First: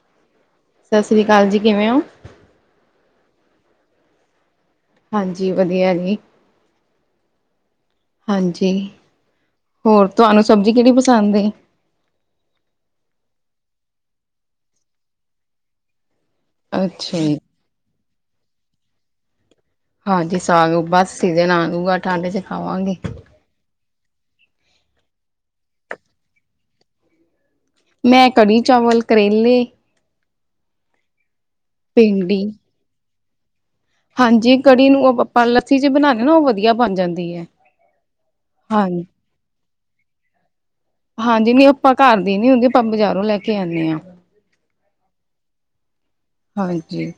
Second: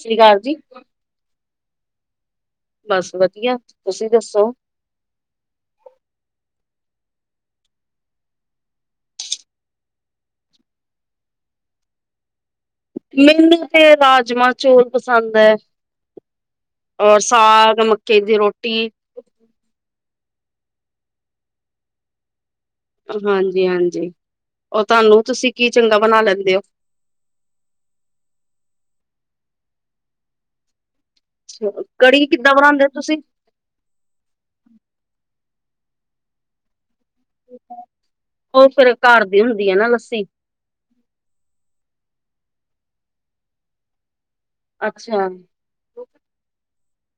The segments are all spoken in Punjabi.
ਸਤਿ ਸ਼੍ਰੀ ਅਕਾਲ ਜੀ। ਸਤਿ ਸ਼੍ਰੀ ਅਕਾਲ ਜੀ, ਕਿਵੇਂ ਹੋ? ਬਸ ਵਧੀਆ, ਤੁਸੀਂ ਦੱਸੋ? ਹਾਂਜੀ ਵਧੀਆ ਜੀ। ਹਾਂਜੀ, ਹੋਰ ਤੁਹਾਨੂੰ ਸਬਜ਼ੀ ਕਿਹੜੀ ਪਸੰਦ ਹੈਗੀ। ਮੈਨੂੰ ਤੇ ਰਾਜਮਾਂ ਚੋਲ ਪਸੰਦ ਹੈ। ਅੱਛਾ ਔਰ ਜੀ ਸਾਗ ਮੱਕੀ ਦੀ ਰੋਟੀ। ਹਾਂਜੀ, ਸਾਗ ਬਸ ਸੀਜ਼ਨ ਆਜੂਗਾ ਠੰਡ ਚ ਖਾਵਾਂਗੇ। ਹਾਂਜੀ-ਹਾਂਜੀ ਉਹ ਤੁਹਾਨੂੰ ਤੁਸੀਂ ਕੀ ਚੰਗਾ ਬਣਾ ਲੈਂਦੇ ਹੋ? ਮੈਂ ਕੜੀ ਚਾਵਲ ਕਰੇਲੇ। ਕੜੀ ਭਿੰਡੀ ਕਿੱਦਾਂ ਬਣਾਦੇ ਹੋ ਤੁਸੀਂ? ਹਾਂਜੀ, ਕੜੀ ਨੂੰ ਆਪਾਂ ਲੱਸੀ ਜੇ ਬਣਾਦੇ ਨਾ, ਉਹ ਵਧੀਆ ਬਣ ਜਾਂਦੀ। ਐ। ਉਹ ਫੇਰ ਹਾਂਜੀ ਘਰ ਦੀ ਹੁੰਦੀ ਹੈ ਨਾ ਲੱਸੀ। ਹਾਂਜੀ, ਨੀ ਆਪਾਂ ਘਰ ਦੀ ਨੀ ਹੁੰਦੀ ਆਪਾਂ ਬਾਜ਼ਾਰੋਂ ਲੈ ਕੇ ਆਦੇ ਹਾਂ। ਅੱਛਾ, ਹਾਂਜੀ,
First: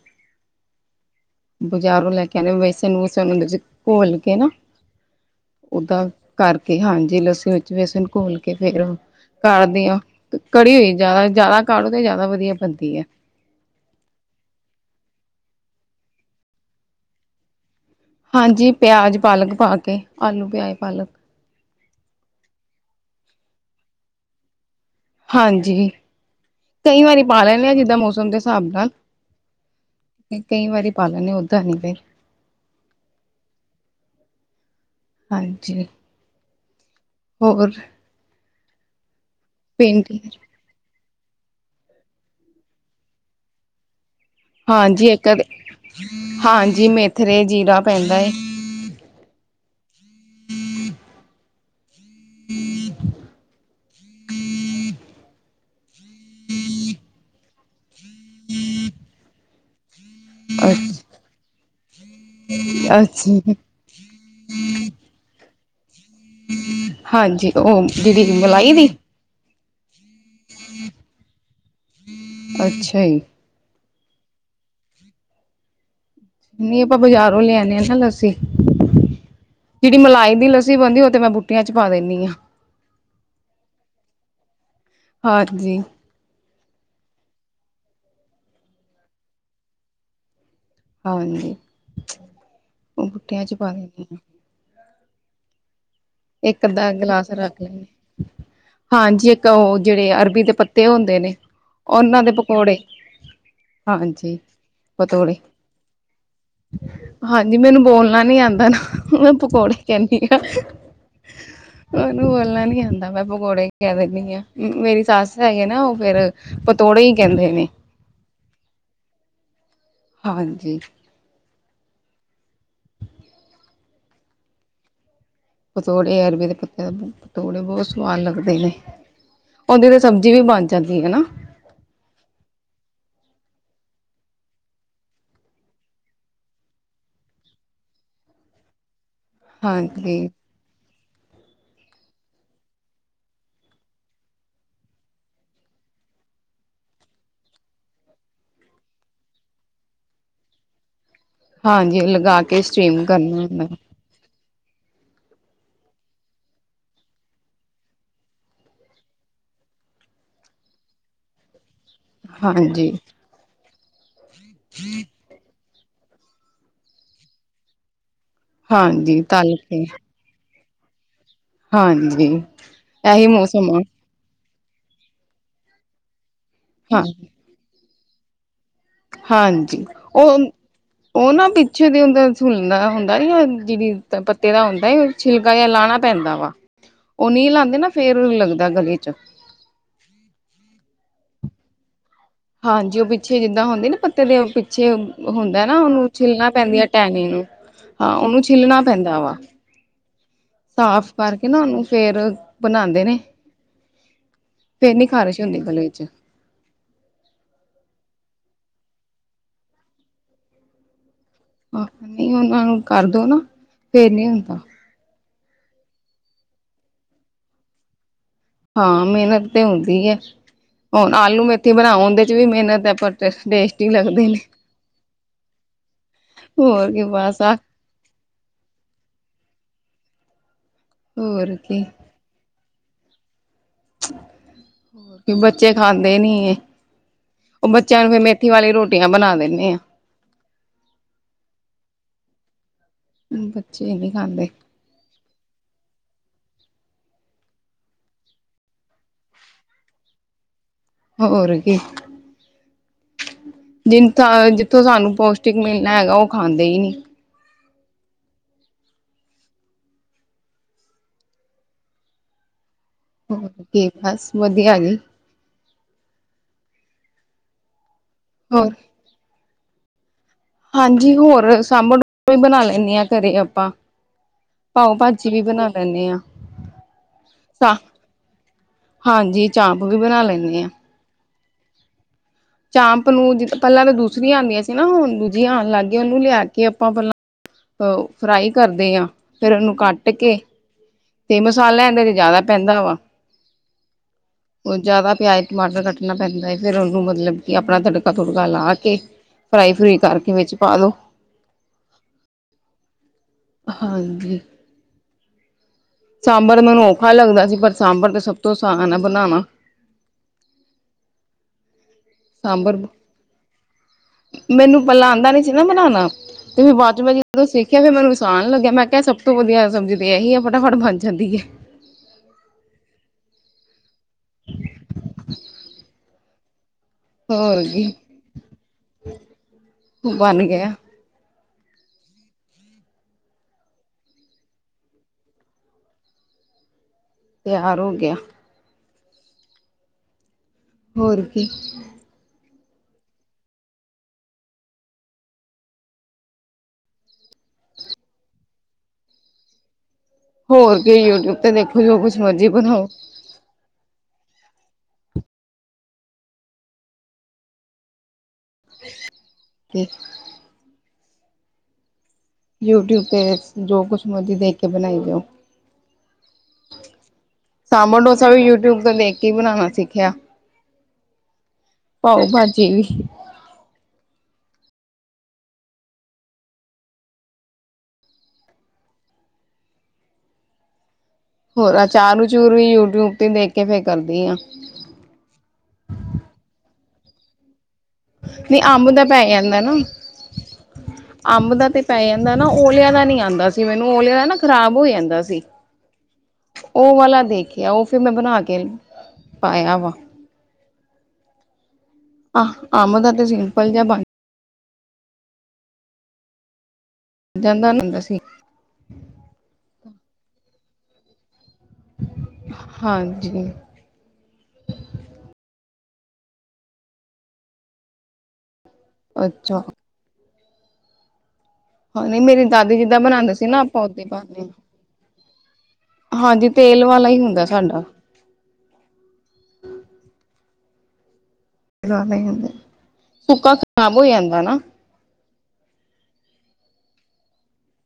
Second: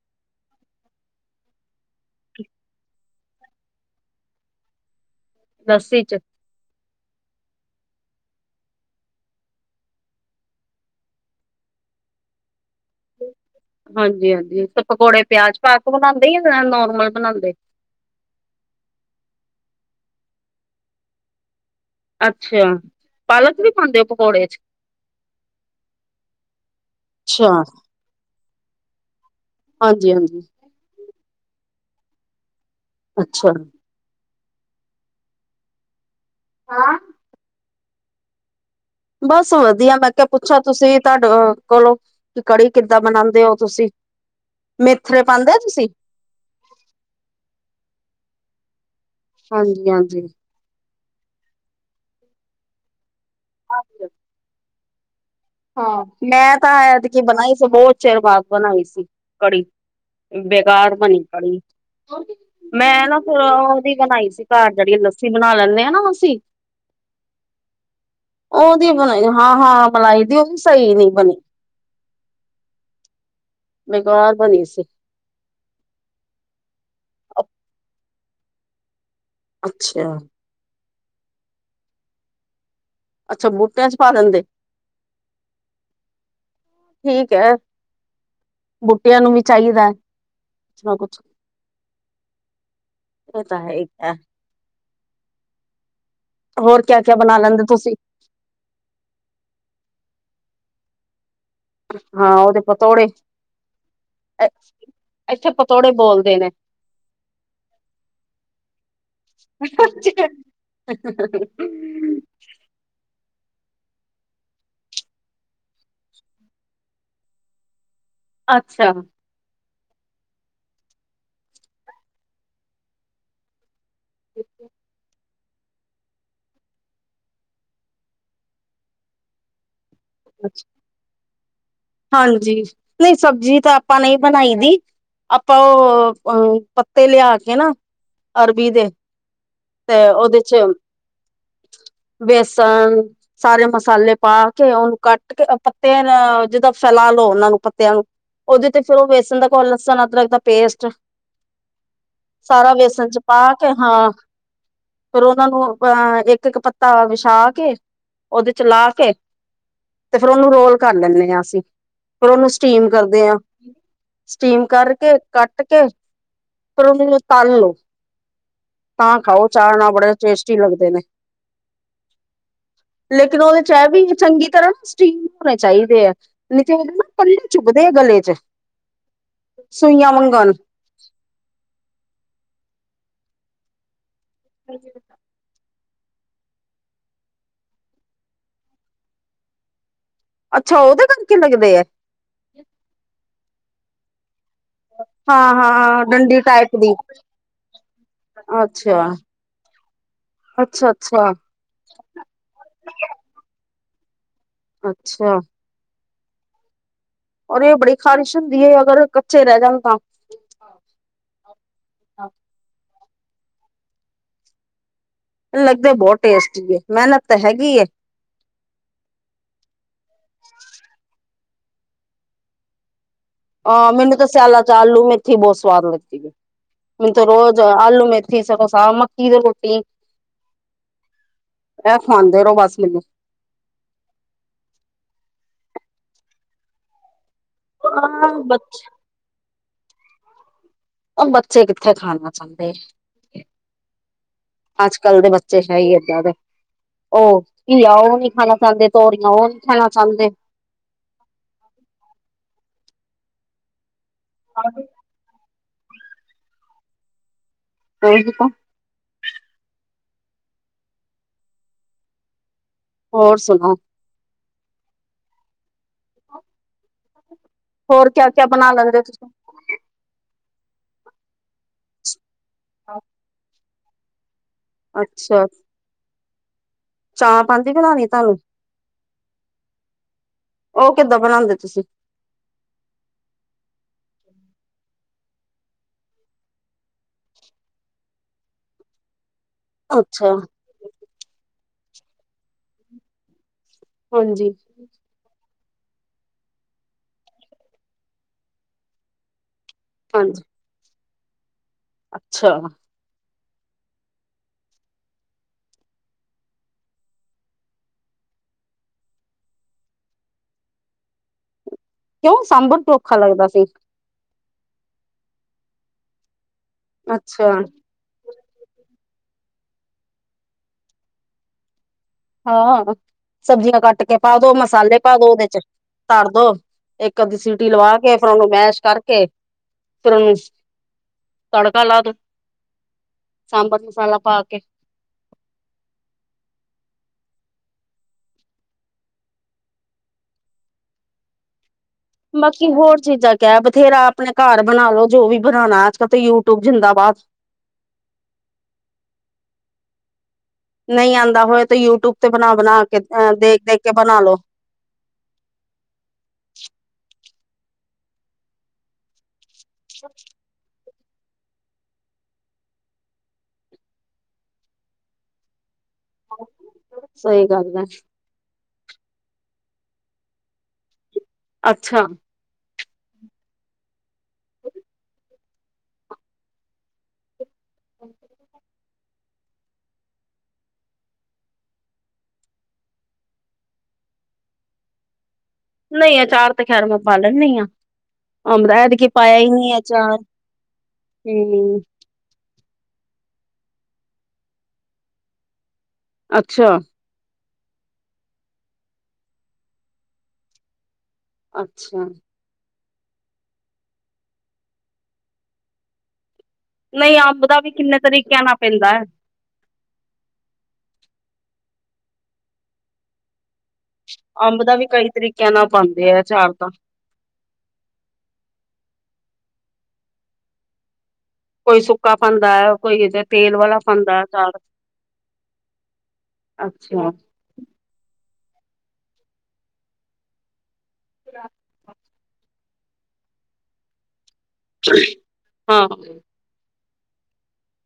ਬਜ਼ਾਰੋਂ ਲੈ ਕੇ ਆਉਂਦੇ ਵੈਸੇ ਨੂੰ [inaudible] ਚ ਘੋਲ ਕੇ ਨਾ ਲੱਸੀ ਓਦਾਂ। ਚ ਕਰਕੇ ਹਾਂਜੀ ਲੱਸੀ ਵਿੱਚ ਬੇਸਣ ਘੋਲ ਕੇ ਫੇਰ। ਕਾੜਦੇ ਆ ਕੜੀ ਹੋਈ ਜ਼ਿਆਦਾ ਜ਼ਿਆਦਾ ਕਾੜੋ ਤੇ ਜ਼ਿਆਦਾ ਵਧੀਆ ਬਣਦੀ ਹੈ। ਹਾਂਜੀ, ਹਾਂਜੀ ਤੇ ਪਕੌੜੇ ਪਿਆਜ ਪਾ ਕੇ ਬਣਾਉਦੇ ਆ ਜਾਂ ਨੋਰਮਲ ਬਣਾਉਦੇ? ਹਾਂਜੀ ਪਿਆਜ਼ ਪਾਲਕ ਪਾ ਕੇ ਆਲੂ ਪਿਆਜ਼ ਪਾਲਕ। ਅੱਛਾ, ਪਾਲਕ ਵੀ ਪਾਦੇ ਪਕੌੜੇ ਚ,? ਹਾਂਜੀ, ਕਈ ਵਾਰੀ ਪਾ ਅੱਛਾ, ਲੈਦੇ ਆ ਜਿੱਦਾਂ ਮੌਸਮ ਦੇ ਹਿਸਾਬ ਨਾਲ। ਹਾਂਜੀ ਹਾਂਜੀ, ਕਈ ਵਾਰੀ ਪਾ ਲਨੇ ਓਦਾਂ ਨੀ ਫਿਰ। ਅੱਛਾ, ਹਾਂਜੀ, ਹਾਂ, ਹੋਰ ਬਸ ਵਧੀਆ, ਮੈਂ ਭਿੰਡੀ ਕਿਹਾ ਪੁੱਛਾਂ ਤੁਸੀਂ ਤੁਹਾਡੇ ਕੋਲੋਂ ਕਿ ਕੜੀ ਕਿੱਦਾਂ ਬਣਾਉਂਦੇ ਹੋ ਤੁਸੀਂ? ਹਾਂਜੀ ਮੇਥਰੇ ਇੱਕ ਪਾਉਦੇ ਹੋ ਤੁਸੀਂ? ਹਾਂਜੀ ਮੇਥਰੇ ਜੀਰਾ ਪੈਂਦਾ। ਹਾਂਜੀ, ਹਾਂਜੀ। ਹੁ ਹਾਂਜੀ। ਹਾਂ ਮੈਂ ਤਾਂ ਐਤਕੀਂ ਬਣਾਈ ਸੀ ਬਹੁਤ ਚਿਰ ਬਾਅਦ ਬਣਾਈ ਸੀ ਕੜੀ। ਬੇਕਾਰ ਅੱ ਬਣੀ ਕੜੀ। ਮੈਂ ਨਾ ਅੱਛਾ ਫਿਰ ਦੀ ਬਣਾਈ ਸੀ ਘਰ ਜਿਹੜੀ ਲੱਸੀ ਬਣਾ ਲੈਂਦੇ ਹਾਂ ਨਾ ਅਸੀਂ ਹਾਂਜੀ ਉਹ ਜਿਹੜੀ ਮਲਾਈ ਦੀ ਉਹਦੀ ਬਣਾਈ ਹਾਂ ਹਾਂ ਮਲਾਈ ਦੀ ਉਹ ਸਹੀ ਨੀ ਬਣੀ। ਅੱਛਾ ਜੀ। ਬੇਕਾਰ ਬਣੀ ਸੀ। ਨਹੀਂ ਆਪਾਂ ਬਾਜ਼ਾਰੋਂ ਲਿਆਣੇ ਆ ਨਾ ਲੱਸੀ ਜਿਹੜੀ ਅੱਛਾ ਮਲਾਈ ਦੀ ਲੱਸੀ ਬਣਦੀ ਉਹ ਮੈਂ ਬੂਟੀਆਂ ਚ ਪਾ ਦਿੰਦੀ ਹਾਂ ਅੱਛਾ ਬੂਟਿਆਂ ਚ ਪਾ ਦਿੰਦੇ। ਹਾਂਜੀ ਠੀਕ ਹੈ ਬੂਟਿਆਂ ਨੂੰ ਵੀ ਚਾਹੀਦਾ। ਕੁਛ ਨਾ ਕੁਛ ਹਾਂਜੀ ਉਹ ਓਹ ਬੁੱਟੀਆਂ ਚ ਤਾਂ ਪਾ ਹੈ ਹੀ ਦਿੰਦੀ ਹੈ ਹਾਂ ਇੱਕ ਹੋਰ ਦਾ ਕਿਆ ਕਿਆ ਗਿਲਾਸ ਬਣਾ ਰੱਖ ਲੈਂਦੇ ਲੈਣੇ ਤੁਸੀਂ ਹਾਂਜੀ ਇੱਕ ਉਹ ਜਿਹੜੇ ਅਰਬੀ ਦੇ ਪੱਤੇ ਹੁੰਦੇ ਨੇ ਉਹਨਾਂ ਹਾਂ ਦੇ ਉਹਦੇ ਪਕੌੜੇ ਪਤੋੜੇ ਹਾਂਜੀ। ਪਤੋੜੇ ਐਥੇ ਪਤੋੜੇ ਬੋਲਦੇ ਨੇ ਹਾਂਜੀ ਮੈਨੂੰ ਬੋਲਣਾ ਨੀ ਆਉਂਦਾ ਨਾ ਮੈਂ ਪਕੌੜੇ ਕਹਿੰਦੀ ਹਾਂ। [unintelligible] ਉਹਨੂੰ ਬੋਲਣਾ ਨੀ ਆਉਂਦਾ ਮੈਂ ਪਕੌੜੇ ਕਹਿ ਦਿੰਦੀ ਹਾਂ ਮੇਰੀ ਸੱਸ ਹੈਗੇ ਨਾ ਉਹ ਫੇਿਰ ਪਤੋੜੇ ਹੀ ਕਹਿੰਦੇ ਨੇ ਅੱਛਾ। ਹਾਂਜੀ। [unintelligible] ਪਤੋੜੇ ਅਰਬੀ ਦੇ ਪੱਤੇ ਹੁੰਦੇ ਨੇ ਪਤੋੜੇ ਬਹੁਤ ਸਵਾਦ ਲੱਗਦੇ ਨੇ ਉਹਦੀ ਤੇ ਸਬਜ਼ੀ ਵੀ ਬਣ ਜਾਂਦੀ ਹਨਾ ਹਾਂਜੀ ਨਹੀਂ ਸਬਜ਼ੀ ਤਾਂ ਆਪਾਂ ਨਹੀਂ ਬਣਾਈ ਦੀ ਆਪਾਂ ਉਹ ਅ ਪੱਤੇ ਲਿਆ ਕੇ ਨਾ ਅਰਬੀ ਦੇ ਤੇ ਹਾਂਜੀ ਉਹਦੇ ਚ [unintelligible] ਬੇਸਣ ਸਾਰੇ ਮਸਾਲੇ ਪਾ ਕੇ ਉਹਨੂੰ ਕੱਟ ਕੇ ਪੱਤੇ ਜਿਦਾਂ ਫੈਲਾ ਲੋ ਉਹਨਾ ਨੂੰ ਪੱਤਿਆਂ ਨੂੰ ਉਹਦੇ ਤੇ ਫਿਰ ਉਹ ਬੇਸਣ ਦਾ ਗੋਲ ਲਸਣ ਅਦਰਕ ਦਾ ਪੇਸਟ ਹਾਂਜੀ ਲਗਾ ਕੇ ਸਾਰਾ ਸਟੀਮ ਵੇਸਣ ਚ ਪਾ ਕਰਨਾ ਮੈਂ ਕੇ ਹਾਂ ਫੇਿਰ ਉਹਨਾਂ ਨੂੰ ਅਹ ਇੱਕ ਇੱਕ ਪੱਤਾ ਵਿਛਾ ਕੇ ਉਹਦੇ ਚ ਲਾ ਕੇ ਤੇ ਫੇਿਰ ਉਹਨੂੰ ਰੋਲ ਕਰ ਲੈਂਦੇ ਹਾਂ ਅਸੀਂ ਫਿਰ ਉਹਨੂੰ ਸਟੀਮ ਹਾਂਜੀ ਕਰਦੇ ਆਾਂ ਸਟੀਮ ਕਰਕੇ ਕੱਟ ਕੇ ਫਿਰ ਉਹਨੂੰ ਤਲ ਲੌ ਤਾਂ ਹਾਂਜੀ ਖਾਓ ਤਲ ਚਾਹ ਕੇ ਨਾਲ ਬੜੇ ਟੇਸਟੀ ਲੱਗਦੇ ਨੇ ਹਾਂਜੀ ਇਹੀ ਲੇਕਿਨ ਉਹਦੇ ਮੌਸਮ ਚ ਆ ਇਹ ਵੀ ਚੰਗੀ ਤਰ੍ਹਾਂ ਸਟੀਮ ਹੋਣੇ ਚਾਹੀਦੇ ਆ ਨ ਉਹਦੇ ਹਾਂ ਨਾ ਪੱਲੇ ਚੁਬਦੇ ਆ ਗਲੇ ਚ ਹਾਂਜੀ ਸੂਈਆਂ ਉਹ ਵਾਂਗਣ ਉਹ ਨਾ ਪਿੱਛੇ ਦੇ ਉਹਦਾ ਸੂਲ ਹੁੰਦਾ ਜਿਹੜੀ ਪੱਤੇ ਦਾ ਹੁੰਦਾ ਛਿਲਕਾ ਜਿਹਾ ਲਾਉਣਾ ਪੈਂਦਾ ਵਾ ਉਹ ਨ਼ਹੀ ਲਾਉਂਦੇ ਨਾ ਫੇਰ ਲੱਗਦਾ ਗਲੇ ਚ ਅੱਛਾ ਉਹਦੇ ਕਰਕੇ ਲੱਗਦੇ ਆ ਹਾਂਜੀ ਉਹ ਪਿੱਛੇ ਜਿੱਦਾਂ ਹੁੰਦੇ ਨਾ ਪੱਤੇ ਦੇ ਪੀ ਛੇ ਹਾਂ ਹੁੰਦਾ ਨਾ ਹਾਂ ਉਹਨੂੰ ਡੰਡੀ ਛਿੱਲਣਾ ਟਾਈਪ ਪੈਂਦੀ ਹੈ ਦੀ ਟਹਿਨੀ ਨੂੰ, ਹਾਂ ਉਹਨੂੰ ਛਿੱਲਣਾ ਅੱਛਾ ਪੈਂਦਾ ਵਾ। ਅੱਛਾ ਸਾਫ ਅੱਛਾ ਕਰਕੇ ਨਾ ਉਹਨੂੰ, ਫੇਰ ਬਨਾਉਂਦੇ ਨੇਂ। ਫੇਰ ਨੀ ਅੱਛਾ ਖ਼ਾਰਿਸ਼ ਹੁੰਦੀ ਗਲੇ ਵਿੱਚ। ਅਰੇ ਬੜੀ ਖਾਰਿਸ਼ ਹੁੰਦੀ ਹੈ, ਅਗਰ ਉਹ ਕੱਚੇ ਰਹਿ ਜਾਨ ਤਾਂ। ਆਹ ਨਹੀਂ ਉਹਨਾਂ ਨੂੰ ਕਰਦੋ ਨਾ, ਫੇਰ ਨੀ ਹੁੰਦਾ। ਲੱਗਦੇ ਬਹੁਤ ਟੇਸਟੀ ਏ, ਮੇਹਨਤ ਤਾ ਹੈਗੀ ਏ। ਹਾਂ ਮਿਹਨਤ ਤੇ ਹੁੰਦੀ ਹੈ, ਹੁਨ ਆਲੂ ਮੇਥੀ ਬਣਾਉ ਉਹੰਦੇ ਚ ਵੀ ਮਿਹਨਤ ਹੈ ਪਰ। ਟੇਸਟੀ ਆਂਹ ਮੈਨੂੰ ਤੇ ਲੱਗਦੇ ਨੇ ਸਿਆਲਾ ਚ ਆਲੂ ਮੇਥੀ ਬਹੁਤ ਸਵਾਦ ਲੱਗਦੀ ਹੈ। ਹੋਰ ਕੀ ਮੈਨੂੰ ਤੇ ਬਸ ਆ ਰੋਜ ਆਲੂ ਮੇਥ ਥੀ, ਸਗੋ ਸਾਗ ਮੱਕੀ ਦੀ ਰੋਟੀ। ਹੋਰ ਕੀ। ਆਹ ਖਵਾਉਂਦੇ ਰੋ ਬਸ ਮੈਨੂੰ। ਬੱਚੇ ਖਾਂਦੇ ਨੀ ਏ। ਉਹ ਬੱਚਿਆਂ ਨੂੰ ਫਿਰ ਆਹ ਮੇਥੀ ਵਾਲੀ ਬੱਚੇ ਰੋਟੀਆਂ ਬਣਾ ਦੇਣੀ ਆਂ। ਔਹ ਬੱਚੇ ਕਿੱਥੇ ਖਾਣਾ ਚਾਂਦੇ ਏਂ? ਬੱਚੇ ਨੀ ਖਾਂਦੇ ਅੱਜ ਕੱਲ ਦੇ ਬੱਚੇ ਹੈ ਈ ਏਦਾਂ ਦੇ। ਔਹ ਘੀਆ ਉਹ ਨਈ ਖਾਨਾ ਚਾਹੁੰਦੇ, ਤੋਰੀਆਂ ਔਹ ਨਈ ਖਾਨਾ ਚਾਹੁੰਦੇ। ਹੋਰ ਕੀ। ਜਿਨ ਥਾਂ ਅ ਜਿੱਥੋ ਸਾਨੂੰ ਪੌਸ਼ਟਿਕ ਮਿਲਨਾ ਹੈਗਾ, ਉਹ ਖਾਂਦੇ ਈ ਨਈ। ਕੋਈ ਕਿਤੋਂ ਹੋਰ ਤੇ ਬਸ ਵਦੀਆ ਜੀ। ਹੋਰ ਕਿਆ-ਕਿਆ ਬਨਾ ਹੋਰ ਲੈਂਦੇ ਹੋ ਤੁਸੀਂ? ਹਾਂਜੀ ਹੋਰ ਸਾਂਬਰ [inaudible] ਬਣਾ ਲੈਂਨੀ ਆ, ਘਰੇ ਅਪਾਂ। ਪਾਓ ਭਾਜੀ ਵੀ ਅੱਛਾ ਬਨਾ ਲੈਂਨੇਂ ਆ। ਚਾਂਪ ਆਂਦੀ ਸਾ, ਬਣਾਣੀ ਤੁਹਾਨੂੰ ਹਾਂਜੀ ਚਾਪ ਵੀ ਬਣਾ ਲੈਂਨੀ ਆ। ਉਹ ਕਿੱਦਾਂ ਬਣਾਂਦੇ ਤੁਸੀਂ? ਚਾਂਪ ਨੂੰ, ਜ ਪਹਿਲਾਂ ਤੇ ਦੂਸਰੀਆਂ ਆਉਂਦੀਆਂ ਸੀ ਨਾ, ਹੁਨ ਦੂਜੀਆਂ ਆਉਣ ਲੱਗ ਗਈਆਂ। ਉਅਨੂੰ ਲਿਆ ਕੇ ਅਪਾਂ ਪਹਿਲਾਂ ਓਹ ਫਰਾਈ ਕਰਦੇ ਯਾ, ਫੇਰ ਉਅਨੂੰ ਕੱਟ ਅੱਛਾ ਕੇ ਤੇ ਮਸਾਲਾ ਇਹਂਦੇ ਤੇ ਜਿਆਦਾ ਪੈਂਦਾ ਵਾ। ਹਾਂਜੀ। ਹੋਰ ਜਿਆਦਾ ਪਿਆਜ, ਟਮਾਟਰ ਕੱਟਨਾ ਪੈਂਦਾ ਏ, ਫਿਰ ਉਹਨੂੰ ਮਤਲਬ ਕਿ ਅਪਣਾ ਤੜਕਾ ਤੁੜਕਾ ਲਾ ਕੇ ਫਰਾਈ ਫਰੂਈ ਕਰਕੇ ਹਾਂਜੀ ਵਿੱਚ ਪਾ ਦੋ। ਅੱਛਾ। ਹਾਂਜੀ। ਸਾਂਬਰ ਮੈਨੂੰ ਔਖਾ ਲੱਗਦਾ ਸੀ, ਪਰ ਸਾਂਬਰ ਤੇ ਸਭ ਤੋ ਆਸਾਨ ਐ ਬਣਾਣਾ। [inaudible] ਕਿਉਂ? ਸਾਂਬਰ ਕਿਉਂ ਔਖਾ ਲੱਗਦਾ ਸੀ? ਮੈਨੂੰ ਪੈਲਾਂ ਆਂਦਾ ਨੀ ਸੀ ਨਾ ਬਣਾਣਾ, ਤੇ ਫਿਰ ਬਾਅਦ ਚ, ਮੈਂ ਜਦੋਂ ਅੱਛਾ। ਸਿੱਖਿਆ ਫਿਰ ਮੈਨੂੰ ਸਾਨ ਲੱਗਿਆ, ਮੈਂ ਕਿਹਾ ਸਭ ਤੋ ਵਧੀਆ ਸਬਜ਼ੀ ਤੇ ਏਹੀ ਹੈ, ਫਟਾਫਟ ਬਣ ਜਾਂਦੀ ਏ। ਹਾਂ, ਸਬਜ਼ੀਆਂ ਕੱਟ ਕੇ ਪਾ ਦੋ, ਮਸਾਲੇ ਪਾ ਦੋ ਉਹਦੇ ਚ, ਧਰ ਦੋ। ਇੱਕ ਅੱਧੀ ਹੋਰ ਸੀਟੀ ਕੀ ਲਵਾ ਕੇ, ਫੇਰ ਉਹਨੂੰ ਮੈਸ਼ ਕਰਕੇ, ਫੇਰ ਓਨੁ ਬਣ ਗਿਆ ਤੜਕਾ ਲਾ ਦੋ, ਸਾਂਭਰ ਮਸਾਲਾ ਪਾ ਕੇ। ਤਿਆਰ ਹੋ ਗਿਆ। ਹੋਰ ਕੀ। ਬਾਕੀ ਹੋਰ ਚੀਜਾਂ ਕਯਾ ਹੈ? ਬਥੇਰਾ, ਆਪਣੇ ਕਾਰ ਬਣਾ ਲੋ, ਜੋ ਵੀ ਬਣਾਉਣਾ, ਅਜ ਕਲ ਤੇ ਯੂ ਟਿਊਬ ਜਿੰਦਾਬਾਦ। ਹੋਰ ਕੀ ਨਈ ਯੂਟਿਊਬ ਆਂਦਾ ਹੋਇਆ ਤੇ ਦੇਖੋ ਯੂ ਜੋ ਟੂਬ ਕੁਛ ਤੇ ਮਰਜ਼ੀ ਬਣਾ-ਬਣਾ ਬਣਾਓ ਕੇ, ਅਹ ਦੇਖ-ਦੇਖ ਕੇ ਬਣਾ ਲੋ। [inaudible] [inaudible] ਯੂ ਟਿਊਬ ਤੇ, ਜੋ ਕੁਛ ਮਰਜੀ ਦੇਖ ਕੇ ਬਣਾਈ ਜਾਓ। ਸਈ ਗੱਲ ਏ। ਚਲੋ ਯੂ ਟਿਊਬ ਤੋਂ ਦੇਖ ਕੇ ਹੀ ਬਣਾਉਣਾ ਸਿੱਖਿਆ। ਅੱਛਾ ਪਾਓ ਭਾਜੀੇ। [inaudible] ਹੋਰ ਆਚਾਰ ਅਚੂਰ ਵੀ ਯੂ ਟਿਊਬ ਤੇ ਦੇਖ ਕੇ ਫੇਰ ਕਰਦੀ ਆ। ਨਈ, ਆਚਾਰ ਤੇ ਖੈਰ ਮੈਂ ਪਾਂ ਲੈਣੀ ਆ। ਨਹੀਂ ਅੰਬ ਦਾ ਐਰਕੀ ਪੈ ਪਾਇਆ ਈ ਜਾਂਦਾ ਨੀ ਏ ਨਾ ਅਚਾਰ। ਅੰਬ ਤੇ ਹੂੰ। ਪੈ ਦਾ ਨਾ ਓਲੇਆਂ ਦਾ ਨੀ ਆਂਦਾ ਸੀ ਮੈਨੂੰ, ਓਲਿਆਂ ਦਾ ਨਾ ਖਰਾਬ ਹੋ ਜਾਂਦਾ ਸੀ। ਅੱਛਾ ਉਹ ਵਾਲਾ ਦੇਖਿਆ, ਉਹ ਫਿਰ ਮੈਂ ਬਣਾ ਕੇ ਪਾਇਆ ਵਾ। ਅੱਛਾ। ਆਹ, ਆਂਬ ਦਾ ਤੇ ਸਿੰਪਲ ਜਾ ਬਣ ਨਹੀਂ ਅੰਬ ਦਾ ਵੀ ਜਾਂਦਾ ਕਿੰਨੇ ਹੁੰਦਾ ਸੀ ਤਰੀਕਿਆਂ ਨਾਲ ਪੈਂਦਾ। ਹਾਂਜੀ ਅੰਬ ਦਾ ਵੀ ਕਈ ਤਰੀਕਿਆਂ ਨਾਲ ਪਾਂਦੇ ਆ ਆਚਾਰ ਤਾਂ ਅੱਛਾ ਕੋਈ ਹਾਂ ਸੁੱਕਾ ਨਹੀਂ ਮੇਰੀ ਪਾਉਂਦਾ ਹੈ ਦਾਦੀ ਜਿੱਦਾਂ ਕੋਈ ਬਣਾਦੇ ਸੀ ਤੇਲ ਨਾ ਵਾਲਾ ਆਪਾਂ ਓਦਾਂ ਹੀ ਪਾਉਂਦਾ ਪਾਦੇ ਆ। ਅਚਾਰ ਹਾਂਜੀ ਤੇਲ ਵਾਲਾ ਅੱਛਾ ਹੀ ਹੁੰਦਾ ਸਾਡਾ ਖ਼ਾਲੀ [unintelligible] [unintelligible] ਹੁੰਦਾ ਸੁੱਕਾ ਖ਼ਰਾਬ ਹੋ ਜਾਂਦਾ ਨਾ। [unintelligible] ਹਾਂ।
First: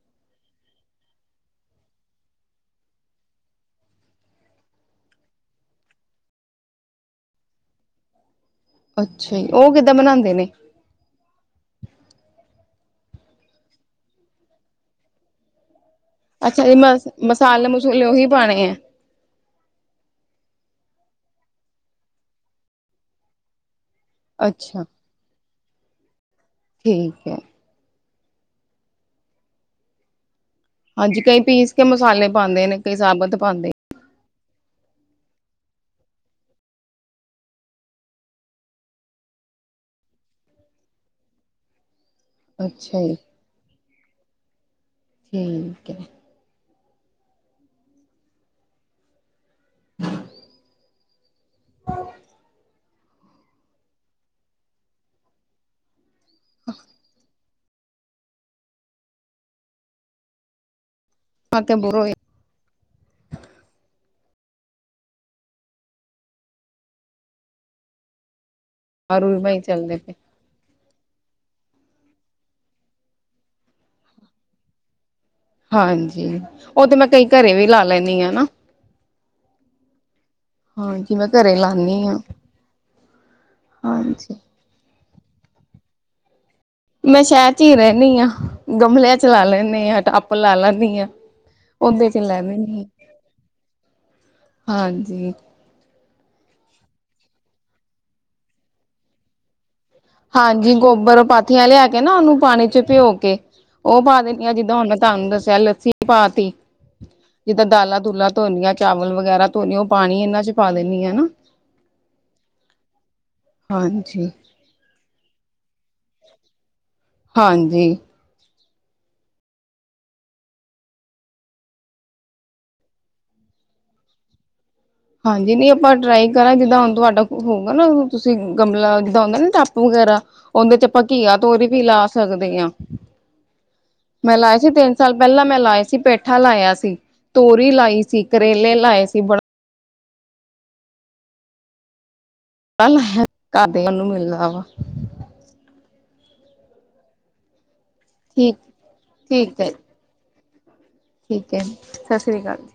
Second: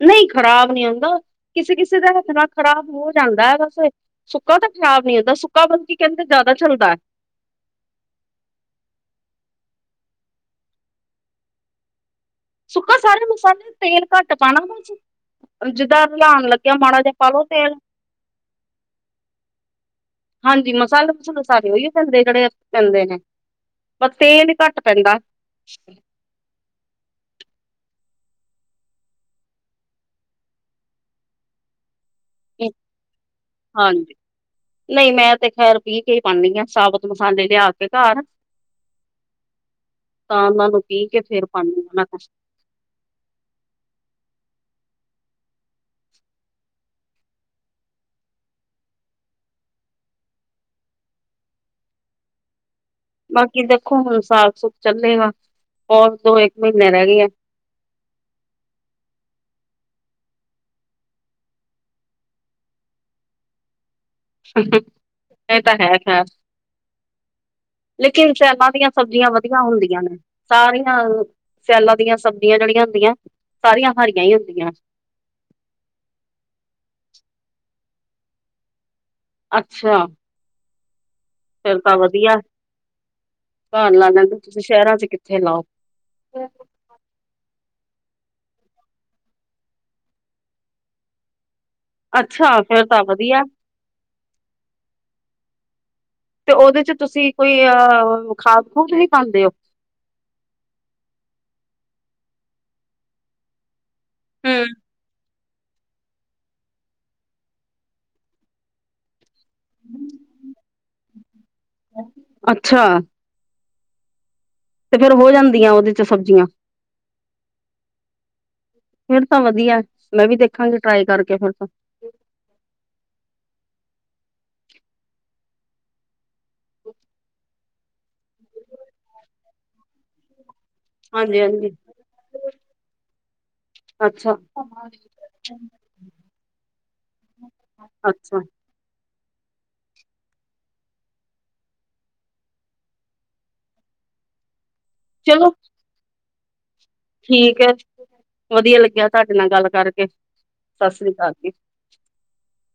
ਨਹੀਂ ਖ਼ਰਾਬ ਨਹੀਂ ਹੁੰਂਦਾ ਕਿਸੇ- ਕਿਸੇ ਦੇ ਹੱਥ ਨਾਲ ਖ਼ਰਾਬ ਹੋ ਜਾਂਦਾ ਵੈਸੇ ਸੁੱਕਾ ਤਾਂ ਖ਼ਰਾਬ ਨੀ ਹੁੰਦਾ ਸੁੱਕਾ ਮਤਲਬ ਕੀ ਕਹਿੰਦੇ ਜ਼ਿਆਦਾ ਚੱਲਦਾ। ਅੱਛਾ ਜੀ ਉਹ ਕਿੱਦਾਂ ਬਣਾਂਦੇ ਨੇ। ਸੁੱਕਾ ਸਾਰੇ ਮਸਾਲੇ ਤੇਲ ਘੱਟ ਪਾਂਣਾ ਵਾ ਜੀ। ਜਿੱਦਾਂ ਰਲਾਣ ਅੱਛਾ ਲੱਗਿਆ ਜੀ ਮਾੜਾ ਮਸ ਜਾ ਪਾ ਲੋ ਮਸਾਲੇ ਤੇਲ ਮਸੂਲੇ ਉਹੀ ਪਾਣੇ ਆ ਹਾਂਜੀ ਮਸਾਲੇ ਮਸੂਲੇ ਸਾਰੇ ਉਹੀਏ ਪੈਂਦੇ ਜਿਹੜੇ ਪੈਂਦੇ ਨੇ। ਬ ਤੇਲ ਹੀ ਘੱਟ ਅੱਛਾ ਪੈਂਦਾ। ਠੀਕ ਐ। ਹਾਂਜੀ ਕਈ ਪੀਸ ਕੇ ਮਸਾਲੇ ਪਾਂਦੇ ਕ ਨੇ ਕਈ ਸਾਬਤ ਪਾਂਦੇ ਹਾਂਜੀ ਨਹੀਂ ਮੈਂ ਤੇ ਖੈਰ ਪੀਹ ਕੇ ਹੀ ਪਾਂਦੀ ਆ ਸਾਬਤ ਮਸਾਲੇ ਲਿਆ ਕੇ ਘਰ ਤਾਂ ਉਹਨਾਂ ਨੂੰ ਪੀਹ ਕੇ ਫੇਰ ਪਾਂਨੀ ਆ ਉਹਨਾਂ 'ਚ ਅੱਛਾ ਜੀ। ਠੀਕ ਏ। [inaudible] ਬਾਕੀ ਦੇਖੋ ਹੁਣ ਸਾਗ ਸੁਗ ਚੱਲੇਗਾ ਔਰ ਦੋ ਏਕ ਮਹੀਨੇ ਰਹਿ ਗੇ ਆ। ਅ ਤੇ ਬੋ ਏ। [inaudible] ਐਹ ਤਾਂ ਹੈ ਖੈਰ ਲੇਕਿਨ ਸਿਆਲਾ ਦੀਆਂ ਸਬਜ਼ੀਆਂ ਰੂ ਬਾਈ ਵਧੀਆ ਚੱਲਦੇ ਹੁੰਦੀਆਂ ਪਏ ਨੇ। ਸਾਰੀਆਂ ਅ ਸਿਆਲਾਂ ਦੀਆਂ ਸਬਜ਼ੀਆਂ ਜਿਹੜੀਆਂ ਹੁੰਦੀਆਂ ਸਾਰੀਆਂ ਹਰੀਆਂ ਹੀ ਹੁੰਦੀਆਂ। ਹਾਂਜੀ ਉਹ ਤੇ ਮੈਂ ਕਈ ਘਰੇ ਵੀ ਲਾ ਲੈਂਨੀ ਆ ਨਾ। ਅੱਛਾ ਹਾਂ ਮੈਂ ਘਰੇ ਫੇਰ ਤਾਂ ਲਾਉਦੀ ਹਾਂ ਵਧੀਆ ਧਨ ਲਾ ਲ ਚ ਹਾਂਜੀ [unintelligible] ਤੁਸੀਂ ਸ਼ਹਿਰਾਂ 'ਚ ਕਿੱਥੇ ਲਾਓ। ਮੈਂ ਸ਼ਹਿਰ 'ਚ ਹੀ ਰਹਿੰਨੀ ਆ ਗਮਲਿਆਂ 'ਚ ਲਾ ਲੈਨੀ ਆ ਟੱਪ ਲਾ ਲੈਂਨੀ ਆ। ਓਦੇ 'ਚ ਲੇ ਅੱਛਾ ਲੈਣੀ ਫੇਰ ਤਾਂ ਵਧੀਆ ਹਾਂਜੀ। ਤੇ ਉਹਦੇ 'ਚ ਤੁਸੀਂ ਕੋਈ ਅ ਆ ਖਾਦ ਖੂਦ ਵੀ ਪਾਂਦੇ ਓ। ਹਾਂਜੀ ਗੋਬਰ ਪਾਥੀਆਂ ਲਿਆ ਕੇ ਨਾ ਉਹਨੂੰ ਪਾਣੀ 'ਚ ਭਿਓ ਕੇ ਉਹ ਪਾ ਦਿੰਦੀ ਆ ਹੂੰ। ਜਿੱਦਾਂ ਹੁਣ ਮੈਂ ਤੁਹਾਨੂੰ ਦੱਸਿਆ ਲੱਸੀ ਪਾਤੀ ਜਿੱਦਾਂ ਦਾਲਾਂ ਦੁਲਾ ਧੋਣੀਆਂ ਚਾਵਲ ਵਗੈਰਾ ਧੋਣੀ ਉਹ ਪਾਣੀ ਇਹਨਾਂ 'ਚ ਪਾ ਦਿੰਨੀ ਆ ਨਾ ਅੱਛਾ ਹਾਂਜੀ। ਤੇ ਫੇਰ ਹੋ ਜਾਂਦੀਆਂ ਉਹਦੇ 'ਚ ਸਬਜ਼ੀਆਂ ਹਾਂਜੀ ਫਿਰ ਤਾਂ ਵਧੀਆ ਮੈਂ ਵੀ ਦੇਖਾਂਗੀ ਟਰਾਈ ਕਰਕੇ ਫਿਰ ਤਾਂ ਹਾਂਜੀ ਨਹੀਂ ਆਪਾਂ ਟਰਾਈ ਕਰਾਂ ਜਿੱਦਾਂ ਹੁਣ ਤੁਹਾਡਾ ਹੋਊਗਾ ਨਾ ਤੁਸੀ ਗਮਲਾ ਜਿੱਦਾਂ ਹੁੰਂਦਾ ਨਾ ਟੱਪ ਵਗੈਰਾ ਉਹਦੇ 'ਚ ਆਪਾਂ ਘੀਆ ਹਾਂਜੀ ਤੋਰੀ ਹਾਂਜੀ ਵੀ ਲਾ ਸਕਦੇ ਆਂ। ਮੈਂ ਅੱਛਾ ਲਾਇਆ ਸੀ ਤਿੰਨ ਸਾਲ ਪਹਿਲਾਂ ਮੈਂ ਲਾਏ ਸੀ ਪੇਠਾ ਲਾਇਆ ਸੀ। ਤੋਰੀ ਲਾਈ ਸੀ ਅੱਛਾ ਕਰੇਲੇ ਲਾਏ ਸੀ ਬੜਾ [inaudible] ਲਾਇਆ ਤੁਹਾਡੇ ਵਲੋਂ ਮਿਲਣਾ ਵਾ। ਚਲੋ ਠੀਕ ਹੈ ਠੀਕ ਵਧੀਆ ਲੱਗਿਆ ਤੁਹਾਡੇ ਨਾਲ ਠੀਕ ਗੱਲ ਹੈ ਕਰਕੇ ਸਤਿ ਸ੍ਰੀ ਅਕਾਲ ਜੀ ਠੀਕ ਹੈ ਜ ਸਤਿ ਸ਼੍ਰੀ ਅਕਾਲ ਜੀ